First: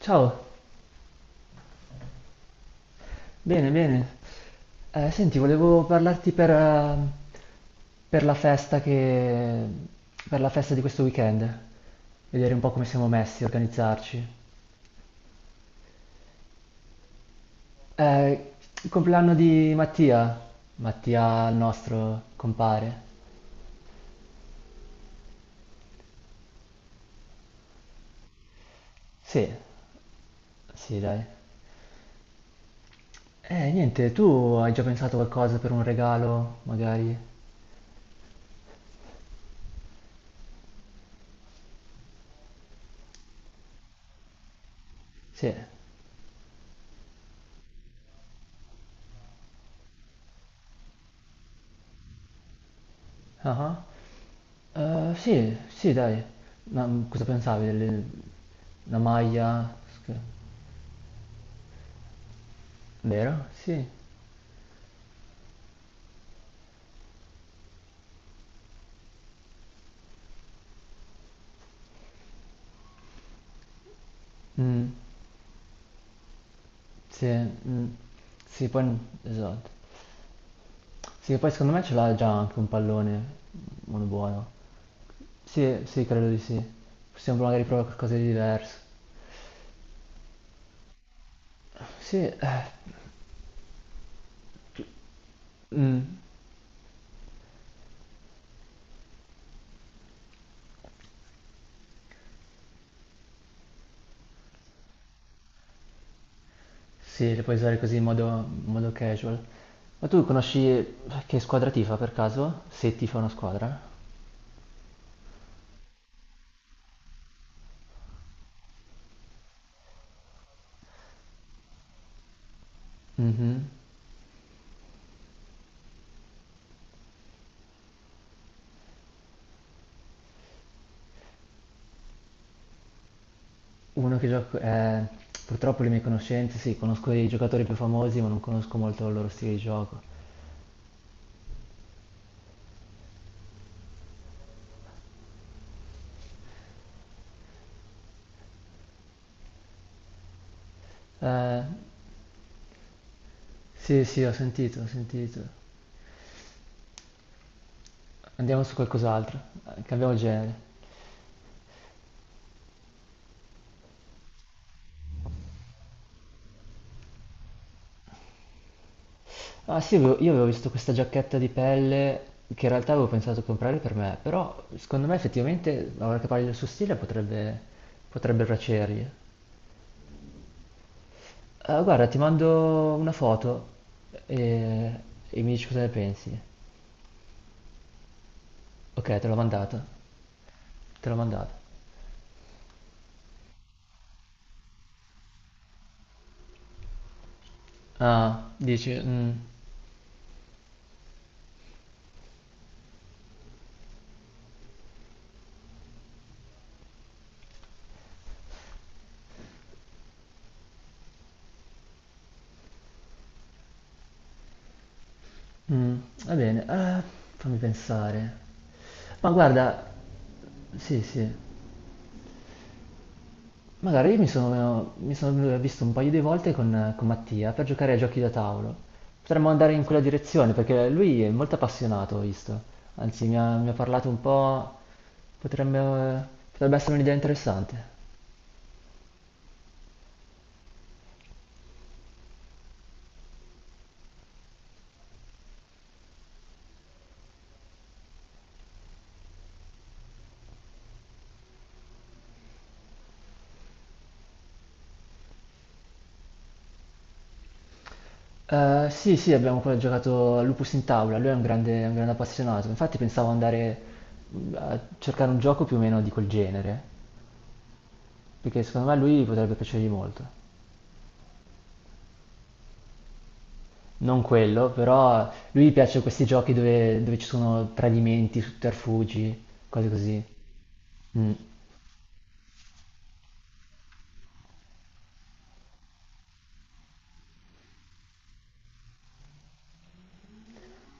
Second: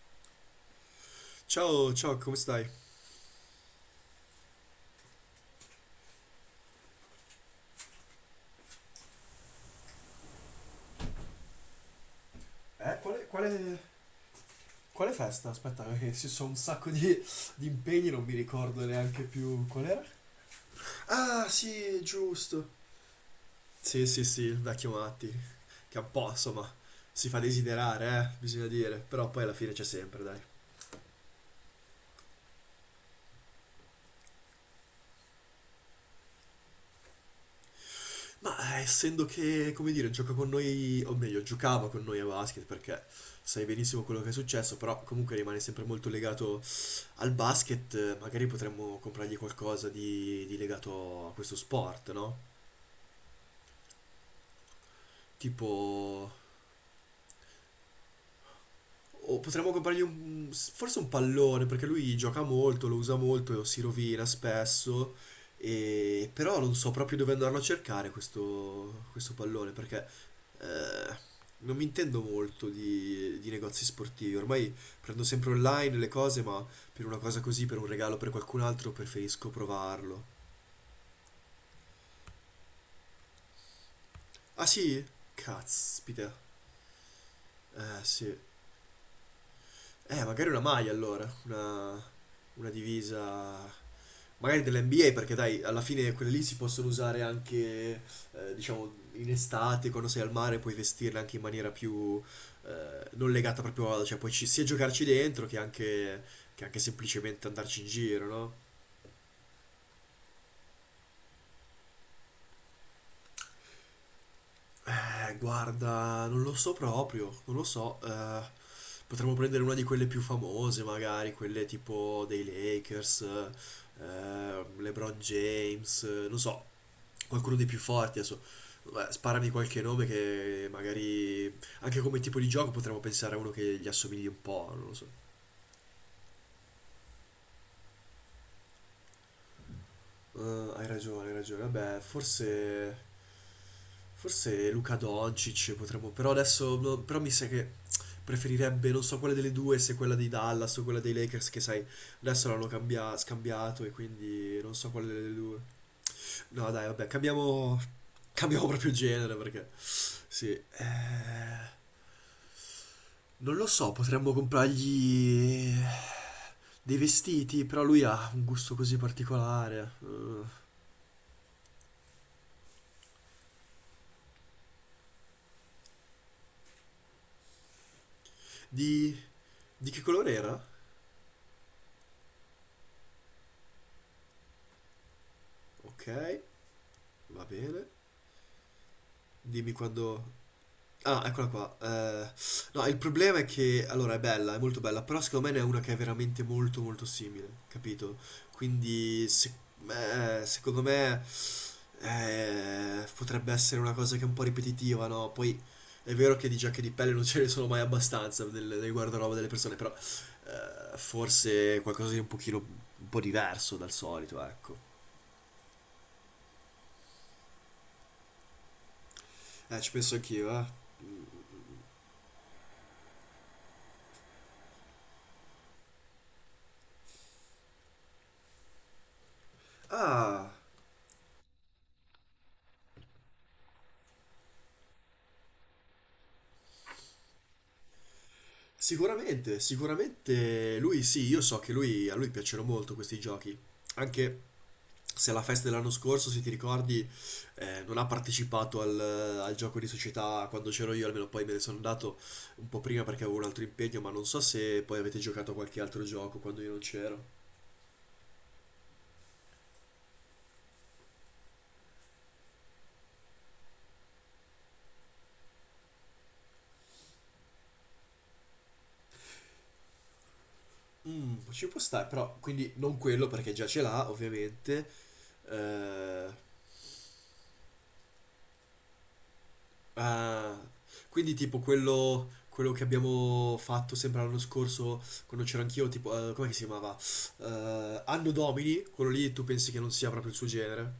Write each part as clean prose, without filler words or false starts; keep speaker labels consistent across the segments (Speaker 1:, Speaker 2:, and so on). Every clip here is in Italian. Speaker 1: Ciao,
Speaker 2: Ciao, ciao, come stai?
Speaker 1: bene, bene. Senti, volevo parlarti per la festa per la festa di questo weekend, vedere un po' come
Speaker 2: Eh,
Speaker 1: siamo
Speaker 2: quale,
Speaker 1: messi,
Speaker 2: quale-
Speaker 1: organizzarci.
Speaker 2: quale festa? Aspetta, perché ci sono un sacco di impegni, non mi
Speaker 1: Eh,
Speaker 2: ricordo
Speaker 1: il
Speaker 2: neanche
Speaker 1: compleanno
Speaker 2: più
Speaker 1: di
Speaker 2: qual era.
Speaker 1: Mattia,
Speaker 2: Ah,
Speaker 1: Mattia, il
Speaker 2: sì,
Speaker 1: nostro
Speaker 2: giusto.
Speaker 1: compare.
Speaker 2: Sì, sì, sì, il vecchio Matti, che un po', insomma, si fa desiderare, bisogna dire, però poi
Speaker 1: Sì,
Speaker 2: alla fine c'è sempre, dai.
Speaker 1: sì, dai. Niente, tu hai già pensato qualcosa per un regalo, magari?
Speaker 2: Ma essendo che, come dire, gioca con noi, o meglio, giocava con noi a basket, perché sai benissimo quello che è successo, però comunque
Speaker 1: Sì.
Speaker 2: rimane sempre molto legato al basket. Magari potremmo comprargli qualcosa di legato a questo sport, no?
Speaker 1: Ah ah. Sì, sì, dai.
Speaker 2: Tipo...
Speaker 1: Ma cosa pensavi? Delle... Una
Speaker 2: O potremmo
Speaker 1: maglia?
Speaker 2: comprargli
Speaker 1: Sc-
Speaker 2: un, forse un pallone, perché lui gioca molto, lo usa
Speaker 1: Vero?
Speaker 2: molto, si
Speaker 1: Sì.
Speaker 2: rovina spesso, e, però non so proprio dove andarlo a cercare questo, questo pallone, perché eh, non mi intendo molto di negozi sportivi. Ormai
Speaker 1: Mm,
Speaker 2: prendo sempre online le cose, ma per una
Speaker 1: sì,
Speaker 2: cosa così, per
Speaker 1: mm,
Speaker 2: un regalo per qualcun
Speaker 1: sì, poi...
Speaker 2: altro, preferisco
Speaker 1: Esatto.
Speaker 2: provarlo.
Speaker 1: Sì, poi secondo me ce l'ha già anche un pallone, uno buono.
Speaker 2: Ah sì?
Speaker 1: Sì, sì, credo
Speaker 2: Caspita.
Speaker 1: di sì. Possiamo magari provare
Speaker 2: Eh
Speaker 1: qualcosa di
Speaker 2: sì.
Speaker 1: diverso.
Speaker 2: Magari una maglia allora,
Speaker 1: Sì,
Speaker 2: una divisa, magari dell'NBA perché dai, alla
Speaker 1: mm,
Speaker 2: fine quelle lì si possono usare anche, diciamo, in estate, quando sei al mare puoi vestirle anche in maniera più, non legata proprio a, cioè puoi sia giocarci dentro che anche
Speaker 1: sì, le
Speaker 2: semplicemente
Speaker 1: puoi usare
Speaker 2: andarci in
Speaker 1: così in modo,
Speaker 2: giro, no?
Speaker 1: in modo casual. Ma tu conosci che squadra tifa per caso? Se tifa una squadra?
Speaker 2: Guarda, non lo so proprio, non lo so. Potremmo prendere una di quelle più famose, magari, quelle tipo dei Lakers,
Speaker 1: Mhm.
Speaker 2: LeBron James, non so, qualcuno dei più forti adesso. Beh, sparami qualche nome che magari anche come tipo di gioco potremmo pensare a uno che gli
Speaker 1: Uno
Speaker 2: assomigli
Speaker 1: che
Speaker 2: un
Speaker 1: gioco...
Speaker 2: po', non lo so.
Speaker 1: purtroppo le mie conoscenze, sì, conosco i giocatori più famosi, ma non conosco molto il loro stile di gioco.
Speaker 2: Hai ragione, hai ragione. Vabbè, forse, forse Luka Doncic potremmo. Però adesso, no, però mi sa che preferirebbe, non so quale delle due, se quella dei Dallas o quella dei Lakers, che
Speaker 1: Eh,
Speaker 2: sai, adesso l'hanno scambiato e
Speaker 1: sì, sì, ho
Speaker 2: quindi non
Speaker 1: sentito, ho
Speaker 2: so quale delle
Speaker 1: sentito.
Speaker 2: due. No, dai, vabbè, cambiamo.
Speaker 1: Andiamo
Speaker 2: Cambiamo
Speaker 1: su
Speaker 2: proprio genere
Speaker 1: qualcos'altro,
Speaker 2: perché.
Speaker 1: cambiamo
Speaker 2: Sì.
Speaker 1: genere.
Speaker 2: Non lo so, potremmo comprargli dei vestiti, però lui ha un gusto così
Speaker 1: Ah
Speaker 2: particolare.
Speaker 1: sì, avevo- io avevo visto questa giacchetta di pelle che in realtà avevo pensato di comprare per me, però secondo me effettivamente, ora che parli del suo stile, potrebbe, potrebbe piacergli.
Speaker 2: Di. Di che colore era?
Speaker 1: Guarda, ti mando una foto e, e mi dici cosa ne
Speaker 2: Ok,
Speaker 1: pensi.
Speaker 2: va bene.
Speaker 1: Ok, te l'ho
Speaker 2: Dimmi
Speaker 1: mandato,
Speaker 2: quando...
Speaker 1: te l'ho
Speaker 2: Ah, eccola
Speaker 1: mandato.
Speaker 2: qua. No, il problema è che, allora, è bella, è molto bella, però secondo me ne è una che è veramente molto molto simile, capito?
Speaker 1: Ah, dici,
Speaker 2: Quindi,
Speaker 1: mm,
Speaker 2: se- Secondo me, potrebbe essere una cosa che è un po' ripetitiva, no? Poi è vero che di giacche di pelle non ce ne sono mai abbastanza nel, nel guardaroba delle persone, però forse qualcosa di un pochino, un po' diverso dal solito, ecco.
Speaker 1: mm, va bene, fammi pensare. Ma
Speaker 2: Ci
Speaker 1: guarda,
Speaker 2: penso anch'io, eh.
Speaker 1: sì, sì, magari mi sono visto un paio di volte con Mattia per giocare ai giochi da tavolo. Potremmo andare in quella
Speaker 2: Ah...
Speaker 1: direzione perché lui è molto appassionato, ho visto. Anzi, mi ha parlato un po', potrebbe, potrebbe essere un'idea interessante.
Speaker 2: Sicuramente, sicuramente lui sì, io so che lui, a lui piacciono molto questi giochi, anche se alla festa dell'anno scorso, se ti ricordi, non ha partecipato al, al gioco di società quando c'ero io, almeno poi me ne sono andato un po' prima perché avevo un altro impegno, ma non so se poi avete giocato a qualche altro gioco quando io non c'ero.
Speaker 1: Sì, sì, abbiamo ancora giocato a Lupus in tavola, lui è un grande appassionato, infatti pensavo andare a cercare un gioco più o meno di quel genere, perché secondo me a lui potrebbe piacergli molto.
Speaker 2: Mm, ci può stare, però quindi non quello perché già ce l'ha,
Speaker 1: Non quello,
Speaker 2: ovviamente.
Speaker 1: però lui piace questi
Speaker 2: eh,
Speaker 1: giochi dove, dove ci sono tradimenti, sotterfugi, cose così.
Speaker 2: Ah,
Speaker 1: Mm.
Speaker 2: quindi tipo quello, quello che abbiamo fatto sempre l'anno scorso, quando c'ero anch'io, tipo, come si chiamava? Anno Domini, quello lì tu pensi che non sia proprio il suo genere?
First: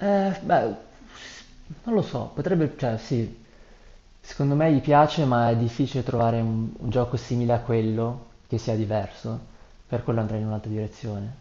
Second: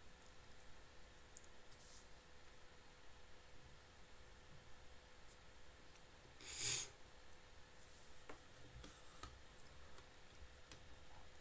Speaker 1: Beh, non lo so, potrebbe, cioè sì, secondo me gli piace, ma è difficile trovare un gioco simile a quello che sia diverso, per quello andrei in un'altra direzione.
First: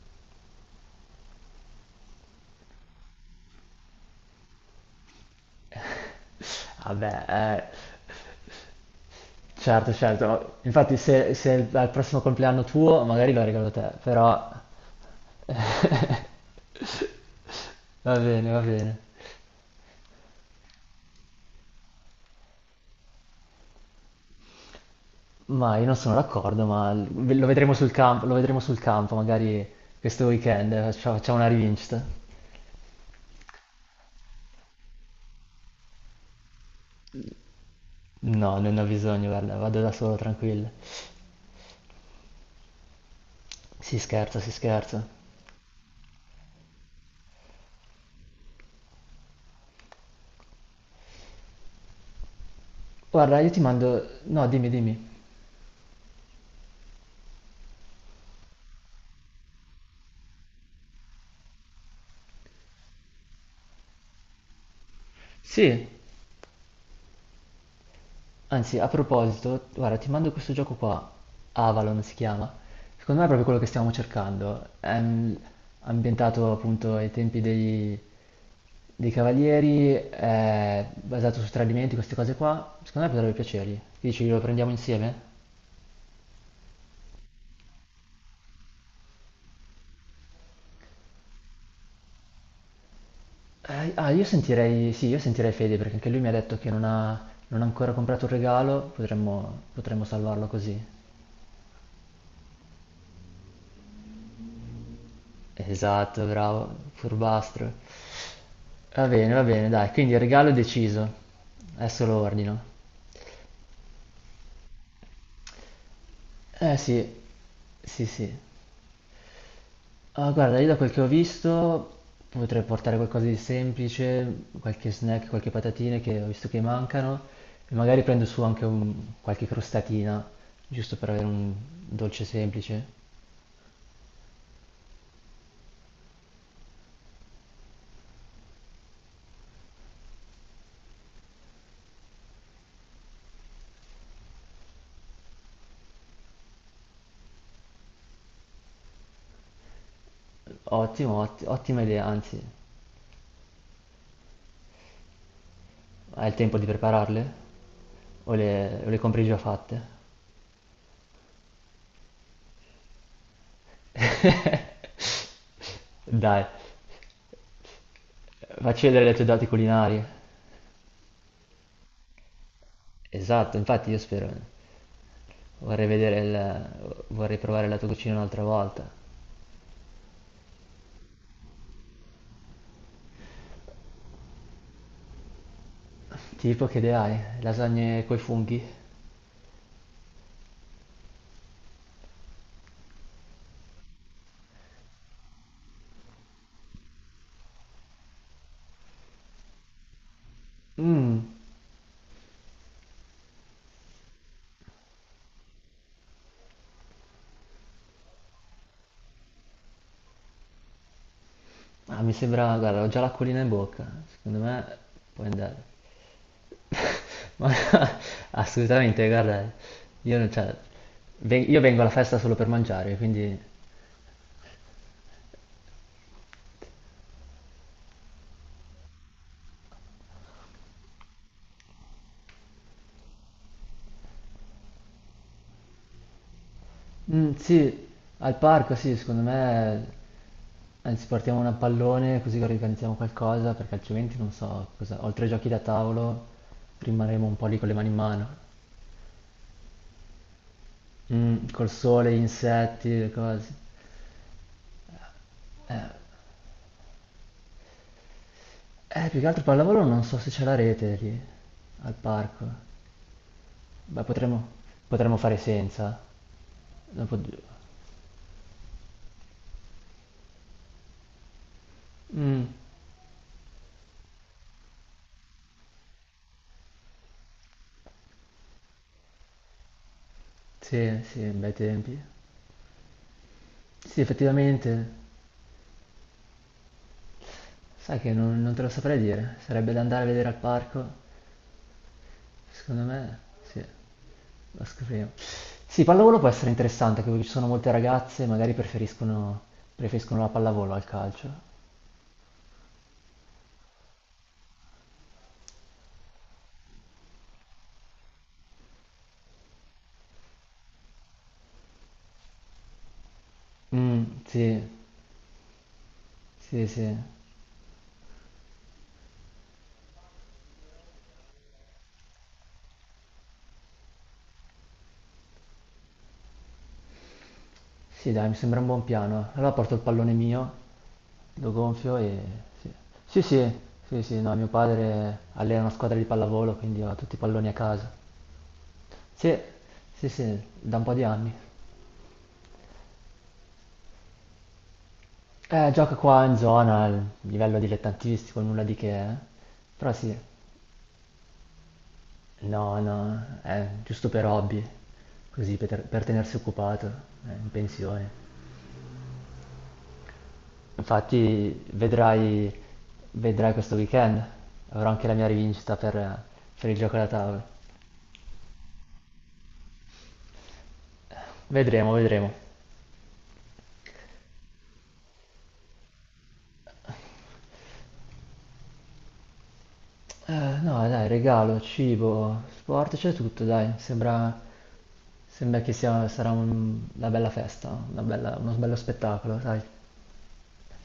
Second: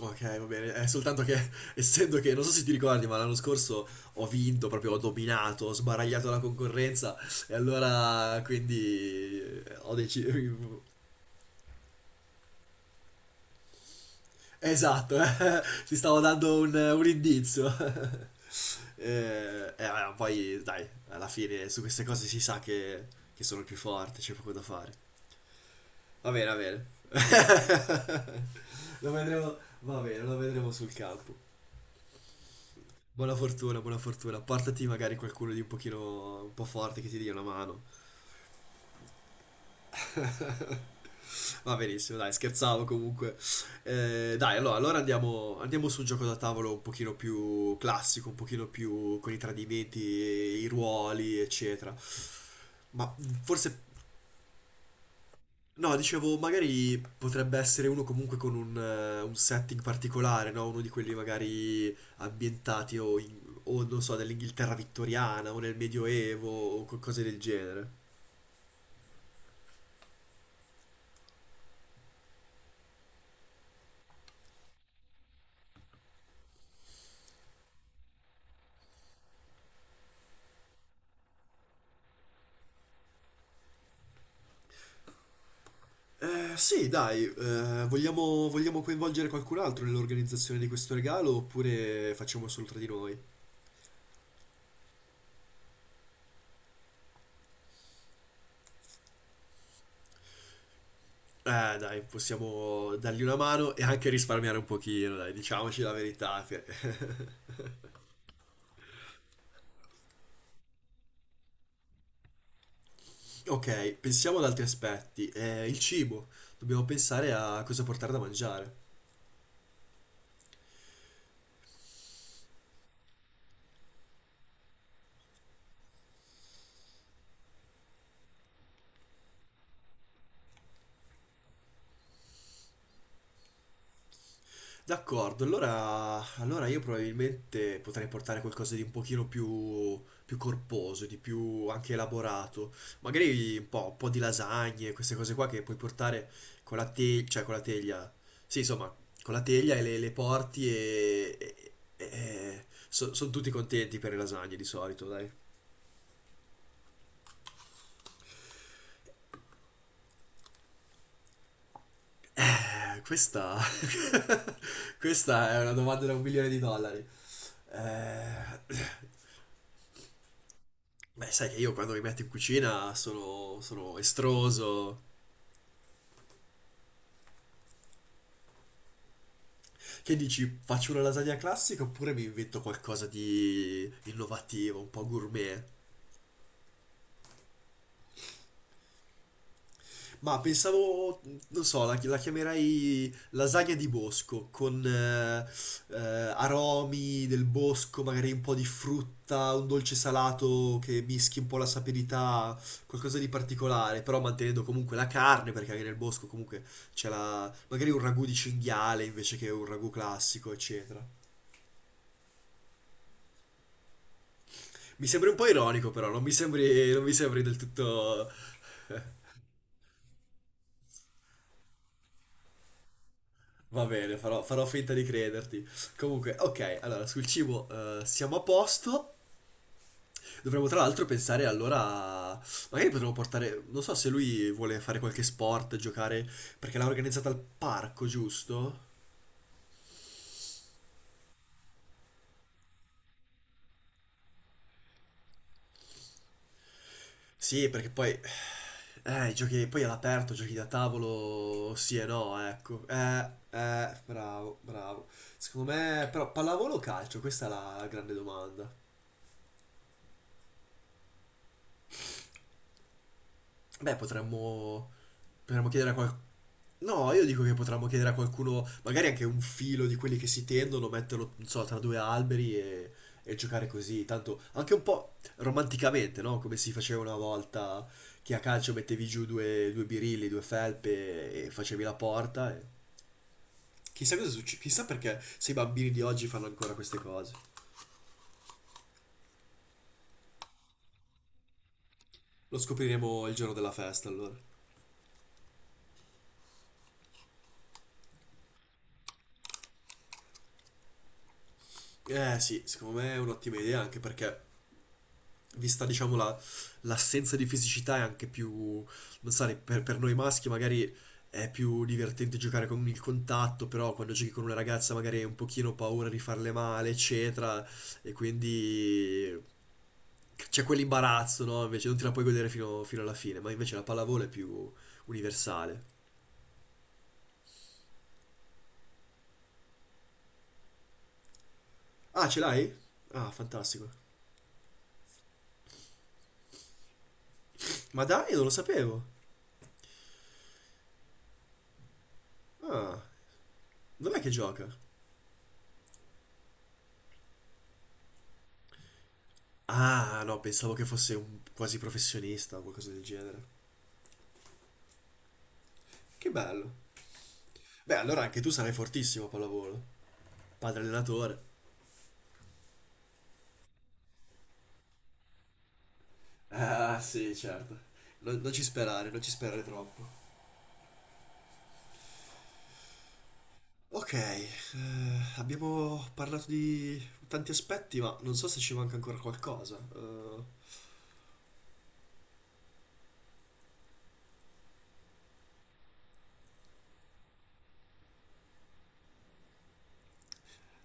Speaker 2: Ok, va bene, è soltanto che, essendo che, non so se ti ricordi, ma l'anno scorso ho vinto, proprio ho dominato, ho sbaragliato la concorrenza,
Speaker 1: Vabbè,
Speaker 2: e
Speaker 1: eh,
Speaker 2: allora, quindi,
Speaker 1: certo,
Speaker 2: ho deciso.
Speaker 1: certo. Infatti, se, se al prossimo compleanno tuo, magari lo regalo a te, però
Speaker 2: Esatto, ti stavo dando un indizio.
Speaker 1: va bene, va bene.
Speaker 2: Ma poi dai, alla fine su queste cose si sa che sono il più forte, c'è poco da fare.
Speaker 1: Ma io non sono
Speaker 2: Va bene, va
Speaker 1: d'accordo,
Speaker 2: bene.
Speaker 1: ma l- ve- lo vedremo sul campo, lo vedremo sul
Speaker 2: Lo
Speaker 1: campo,
Speaker 2: vedremo,
Speaker 1: magari
Speaker 2: va
Speaker 1: questo
Speaker 2: bene, lo vedremo
Speaker 1: weekend
Speaker 2: sul
Speaker 1: faccia- facciamo una
Speaker 2: campo.
Speaker 1: rivincita.
Speaker 2: Buona fortuna, buona fortuna. Portati magari qualcuno di un pochino, un po' forte che ti dia una mano.
Speaker 1: No, non ho bisogno, guarda, vado da solo, tranquillo.
Speaker 2: Va benissimo, dai, scherzavo comunque.
Speaker 1: Si scherza, si
Speaker 2: Dai, allora, allora
Speaker 1: scherza.
Speaker 2: andiamo, andiamo su un gioco da tavolo un pochino più classico, un pochino più con i tradimenti, e i ruoli, eccetera. Ma mm,
Speaker 1: Guarda, io ti
Speaker 2: forse,
Speaker 1: mando... No, dimmi, dimmi.
Speaker 2: no, dicevo, magari potrebbe essere uno comunque con un setting particolare, no? Uno di quelli magari ambientati o non so, nell'Inghilterra vittoriana o nel
Speaker 1: Sì.
Speaker 2: Medioevo o cose del genere.
Speaker 1: Anzi, a proposito, guarda, ti mando questo gioco qua, Avalon si chiama. Secondo me è proprio quello che stiamo cercando. È ambientato appunto ai tempi dei, dei Cavalieri, è basato su tradimenti, queste cose qua. Secondo me potrebbe piacergli. Che dici, lo prendiamo insieme?
Speaker 2: Sì, dai, vogliamo, vogliamo coinvolgere qualcun altro nell'organizzazione di questo regalo oppure facciamo solo tra di noi?
Speaker 1: Io sentirei, sì, io sentirei Fede perché anche lui mi ha detto che non ha, non ha ancora comprato un regalo, potremmo, potremmo salvarlo così.
Speaker 2: Dai, possiamo dargli una mano e anche risparmiare un pochino, dai, diciamoci la
Speaker 1: Esatto,
Speaker 2: verità.
Speaker 1: bravo, furbastro. Va bene, dai, quindi il regalo è deciso. Adesso lo ordino.
Speaker 2: Ok, pensiamo ad altri aspetti. Il cibo,
Speaker 1: Eh
Speaker 2: dobbiamo
Speaker 1: sì,
Speaker 2: pensare a cosa
Speaker 1: sì
Speaker 2: portare da
Speaker 1: sì.
Speaker 2: mangiare.
Speaker 1: Ah, guarda, io da quel che ho visto potrei portare qualcosa di semplice, qualche snack, qualche patatine che ho visto che mancano e magari prendo su anche un- qualche crostatina, giusto per avere un dolce semplice.
Speaker 2: D'accordo, allora, allora io probabilmente potrei portare qualcosa di un pochino più, più corposo, di più anche elaborato. Magari un po' di lasagne, queste cose qua che puoi portare con la teglia, cioè con la teglia. Sì, insomma, con la teglia e le porti
Speaker 1: Ottimo,
Speaker 2: e,
Speaker 1: otti- ottima idea, anzi,
Speaker 2: sono tutti contenti per le lasagne di solito, dai.
Speaker 1: hai il tempo di prepararle? O le compri già fatte?
Speaker 2: Questa... questa è una domanda da un
Speaker 1: Dai,
Speaker 2: milione di dollari. Eh,
Speaker 1: facci vedere le tue doti culinarie.
Speaker 2: Beh, sai che io quando mi metto in cucina
Speaker 1: Esatto,
Speaker 2: sono,
Speaker 1: infatti
Speaker 2: sono
Speaker 1: io spero,
Speaker 2: estroso.
Speaker 1: vorrei vedere il, vorrei provare la tua cucina un'altra volta.
Speaker 2: Che dici, faccio una lasagna classica oppure mi invento qualcosa di innovativo, un po' gourmet?
Speaker 1: Tipo che idea hai? Lasagne coi funghi?
Speaker 2: Ma pensavo, non so, la, la chiamerei lasagna di bosco, con aromi del bosco, magari un po' di frutta, un dolce salato che
Speaker 1: Mmm,
Speaker 2: mischi un po' la sapidità, qualcosa di particolare, però mantenendo comunque la carne, perché anche nel bosco comunque c'è la, magari un ragù di cinghiale invece che un ragù classico, eccetera.
Speaker 1: ah, mi sembra, guarda, ho già l'acquolina in bocca, secondo me
Speaker 2: Mi
Speaker 1: puoi
Speaker 2: sembri un po'
Speaker 1: andare.
Speaker 2: ironico, però, non mi sembri, non mi sembri
Speaker 1: Ma
Speaker 2: del tutto.
Speaker 1: assolutamente, guarda, io non c'è, ven- io vengo alla festa solo per mangiare, quindi...
Speaker 2: Va bene, farò, farò finta di crederti. Comunque, ok, allora sul cibo siamo a posto. Dovremmo tra l'altro pensare allora, magari potremmo portare, non so se lui vuole fare qualche sport, giocare, perché l'ha organizzata
Speaker 1: Mm,
Speaker 2: al
Speaker 1: sì,
Speaker 2: parco,
Speaker 1: al parco
Speaker 2: giusto?
Speaker 1: sì, secondo me anzi, partiamo una pallone così che organizziamo qualcosa, perché altrimenti non so cosa. Oltre ai giochi da tavolo, rimarremo un po' lì con
Speaker 2: Sì,
Speaker 1: le
Speaker 2: perché
Speaker 1: mani in
Speaker 2: poi,
Speaker 1: mano.
Speaker 2: i giochi, poi all'aperto, giochi da
Speaker 1: Mm, col
Speaker 2: tavolo, sì e
Speaker 1: sole, gli
Speaker 2: no, ecco.
Speaker 1: insetti, le cose.
Speaker 2: Bravo, bravo. Secondo me, però, pallavolo o calcio? Questa è la grande domanda.
Speaker 1: Più che altro pallavolo non so se c'è la rete lì, al parco.
Speaker 2: Beh,
Speaker 1: Beh, potremmo,
Speaker 2: potremmo,
Speaker 1: potremmo fare
Speaker 2: potremmo chiedere a
Speaker 1: senza.
Speaker 2: qualcuno... No,
Speaker 1: Dopo...
Speaker 2: io dico che potremmo chiedere a qualcuno, magari anche un filo di quelli che si tendono, metterlo, non so, tra due
Speaker 1: Mm,
Speaker 2: alberi e giocare così. Tanto anche un po' romanticamente, no? Come si faceva una volta che a calcio mettevi giù due, due birilli, due
Speaker 1: sì, sì,
Speaker 2: felpe e
Speaker 1: bei
Speaker 2: facevi la
Speaker 1: tempi.
Speaker 2: porta.
Speaker 1: Sì,
Speaker 2: Chissà cosa succede, chissà
Speaker 1: effettivamente,
Speaker 2: perché se i bambini di oggi fanno ancora queste cose.
Speaker 1: sai che non, non te lo saprei dire. Sarebbe da andare a vedere al parco.
Speaker 2: Lo
Speaker 1: Secondo me,
Speaker 2: scopriremo il giorno
Speaker 1: sì.
Speaker 2: della festa, allora.
Speaker 1: Lo scopriamo. Sì, pallavolo può essere interessante, anche perché ci sono molte ragazze, magari preferiscono, preferiscono la pallavolo al calcio.
Speaker 2: Eh sì, secondo me è un'ottima idea anche perché vista diciamo l'assenza di fisicità è anche più, non so, per noi maschi magari è più divertente giocare con il contatto, però
Speaker 1: Mm,
Speaker 2: quando giochi con una
Speaker 1: sì,
Speaker 2: ragazza magari hai un pochino paura di farle
Speaker 1: sì,
Speaker 2: male,
Speaker 1: sì.
Speaker 2: eccetera, e quindi c'è quell'imbarazzo, no? Invece non te la puoi godere fino, fino alla fine, ma invece la pallavolo è più universale.
Speaker 1: Sì, dai, mi sembra un buon piano. Allora porto il pallone mio, lo gonfio e...
Speaker 2: Ah, ce
Speaker 1: Sì,
Speaker 2: l'hai?
Speaker 1: sì,
Speaker 2: Ah,
Speaker 1: sì,
Speaker 2: fantastico.
Speaker 1: sì, sì, no, mio padre allena una squadra di pallavolo, quindi ho tutti i palloni a casa.
Speaker 2: Ma dai, non lo sapevo.
Speaker 1: Sì, sì, sì, da un po' di anni.
Speaker 2: Ah, dov'è che gioca?
Speaker 1: Gioca qua in zona, al livello dilettantistico, nulla di che, eh. Però sì.
Speaker 2: Ah, no, pensavo che fosse un quasi professionista o
Speaker 1: No,
Speaker 2: qualcosa del
Speaker 1: no,
Speaker 2: genere.
Speaker 1: è giusto per hobby, così per
Speaker 2: Che
Speaker 1: tenersi
Speaker 2: bello.
Speaker 1: occupato, in
Speaker 2: Beh,
Speaker 1: pensione.
Speaker 2: allora anche tu sarai fortissimo a pallavolo. Padre allenatore.
Speaker 1: Infatti vedrai, vedrai questo weekend, avrò anche la mia rivincita per il gioco
Speaker 2: Ah,
Speaker 1: da
Speaker 2: sì,
Speaker 1: tavola.
Speaker 2: certo. Non, non ci sperare, non ci sperare troppo.
Speaker 1: Vedremo, vedremo.
Speaker 2: Ok, abbiamo parlato di tanti aspetti, ma non so se ci manca ancora qualcosa.
Speaker 1: Eh, no, dai, regalo, cibo, sport, c'è tutto, dai, sembra, sembra che sia, sarà un- una bella festa, una bella- uno bello spettacolo, dai.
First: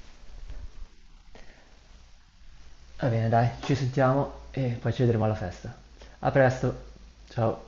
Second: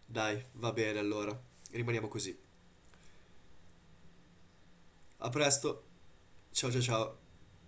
Speaker 2: Dai, va bene allora. Rimaniamo così.
Speaker 1: Va bene, dai, ci sentiamo e poi ci vedremo
Speaker 2: A
Speaker 1: alla festa.
Speaker 2: presto.
Speaker 1: A
Speaker 2: Ciao
Speaker 1: presto,
Speaker 2: ciao ciao.
Speaker 1: ciao.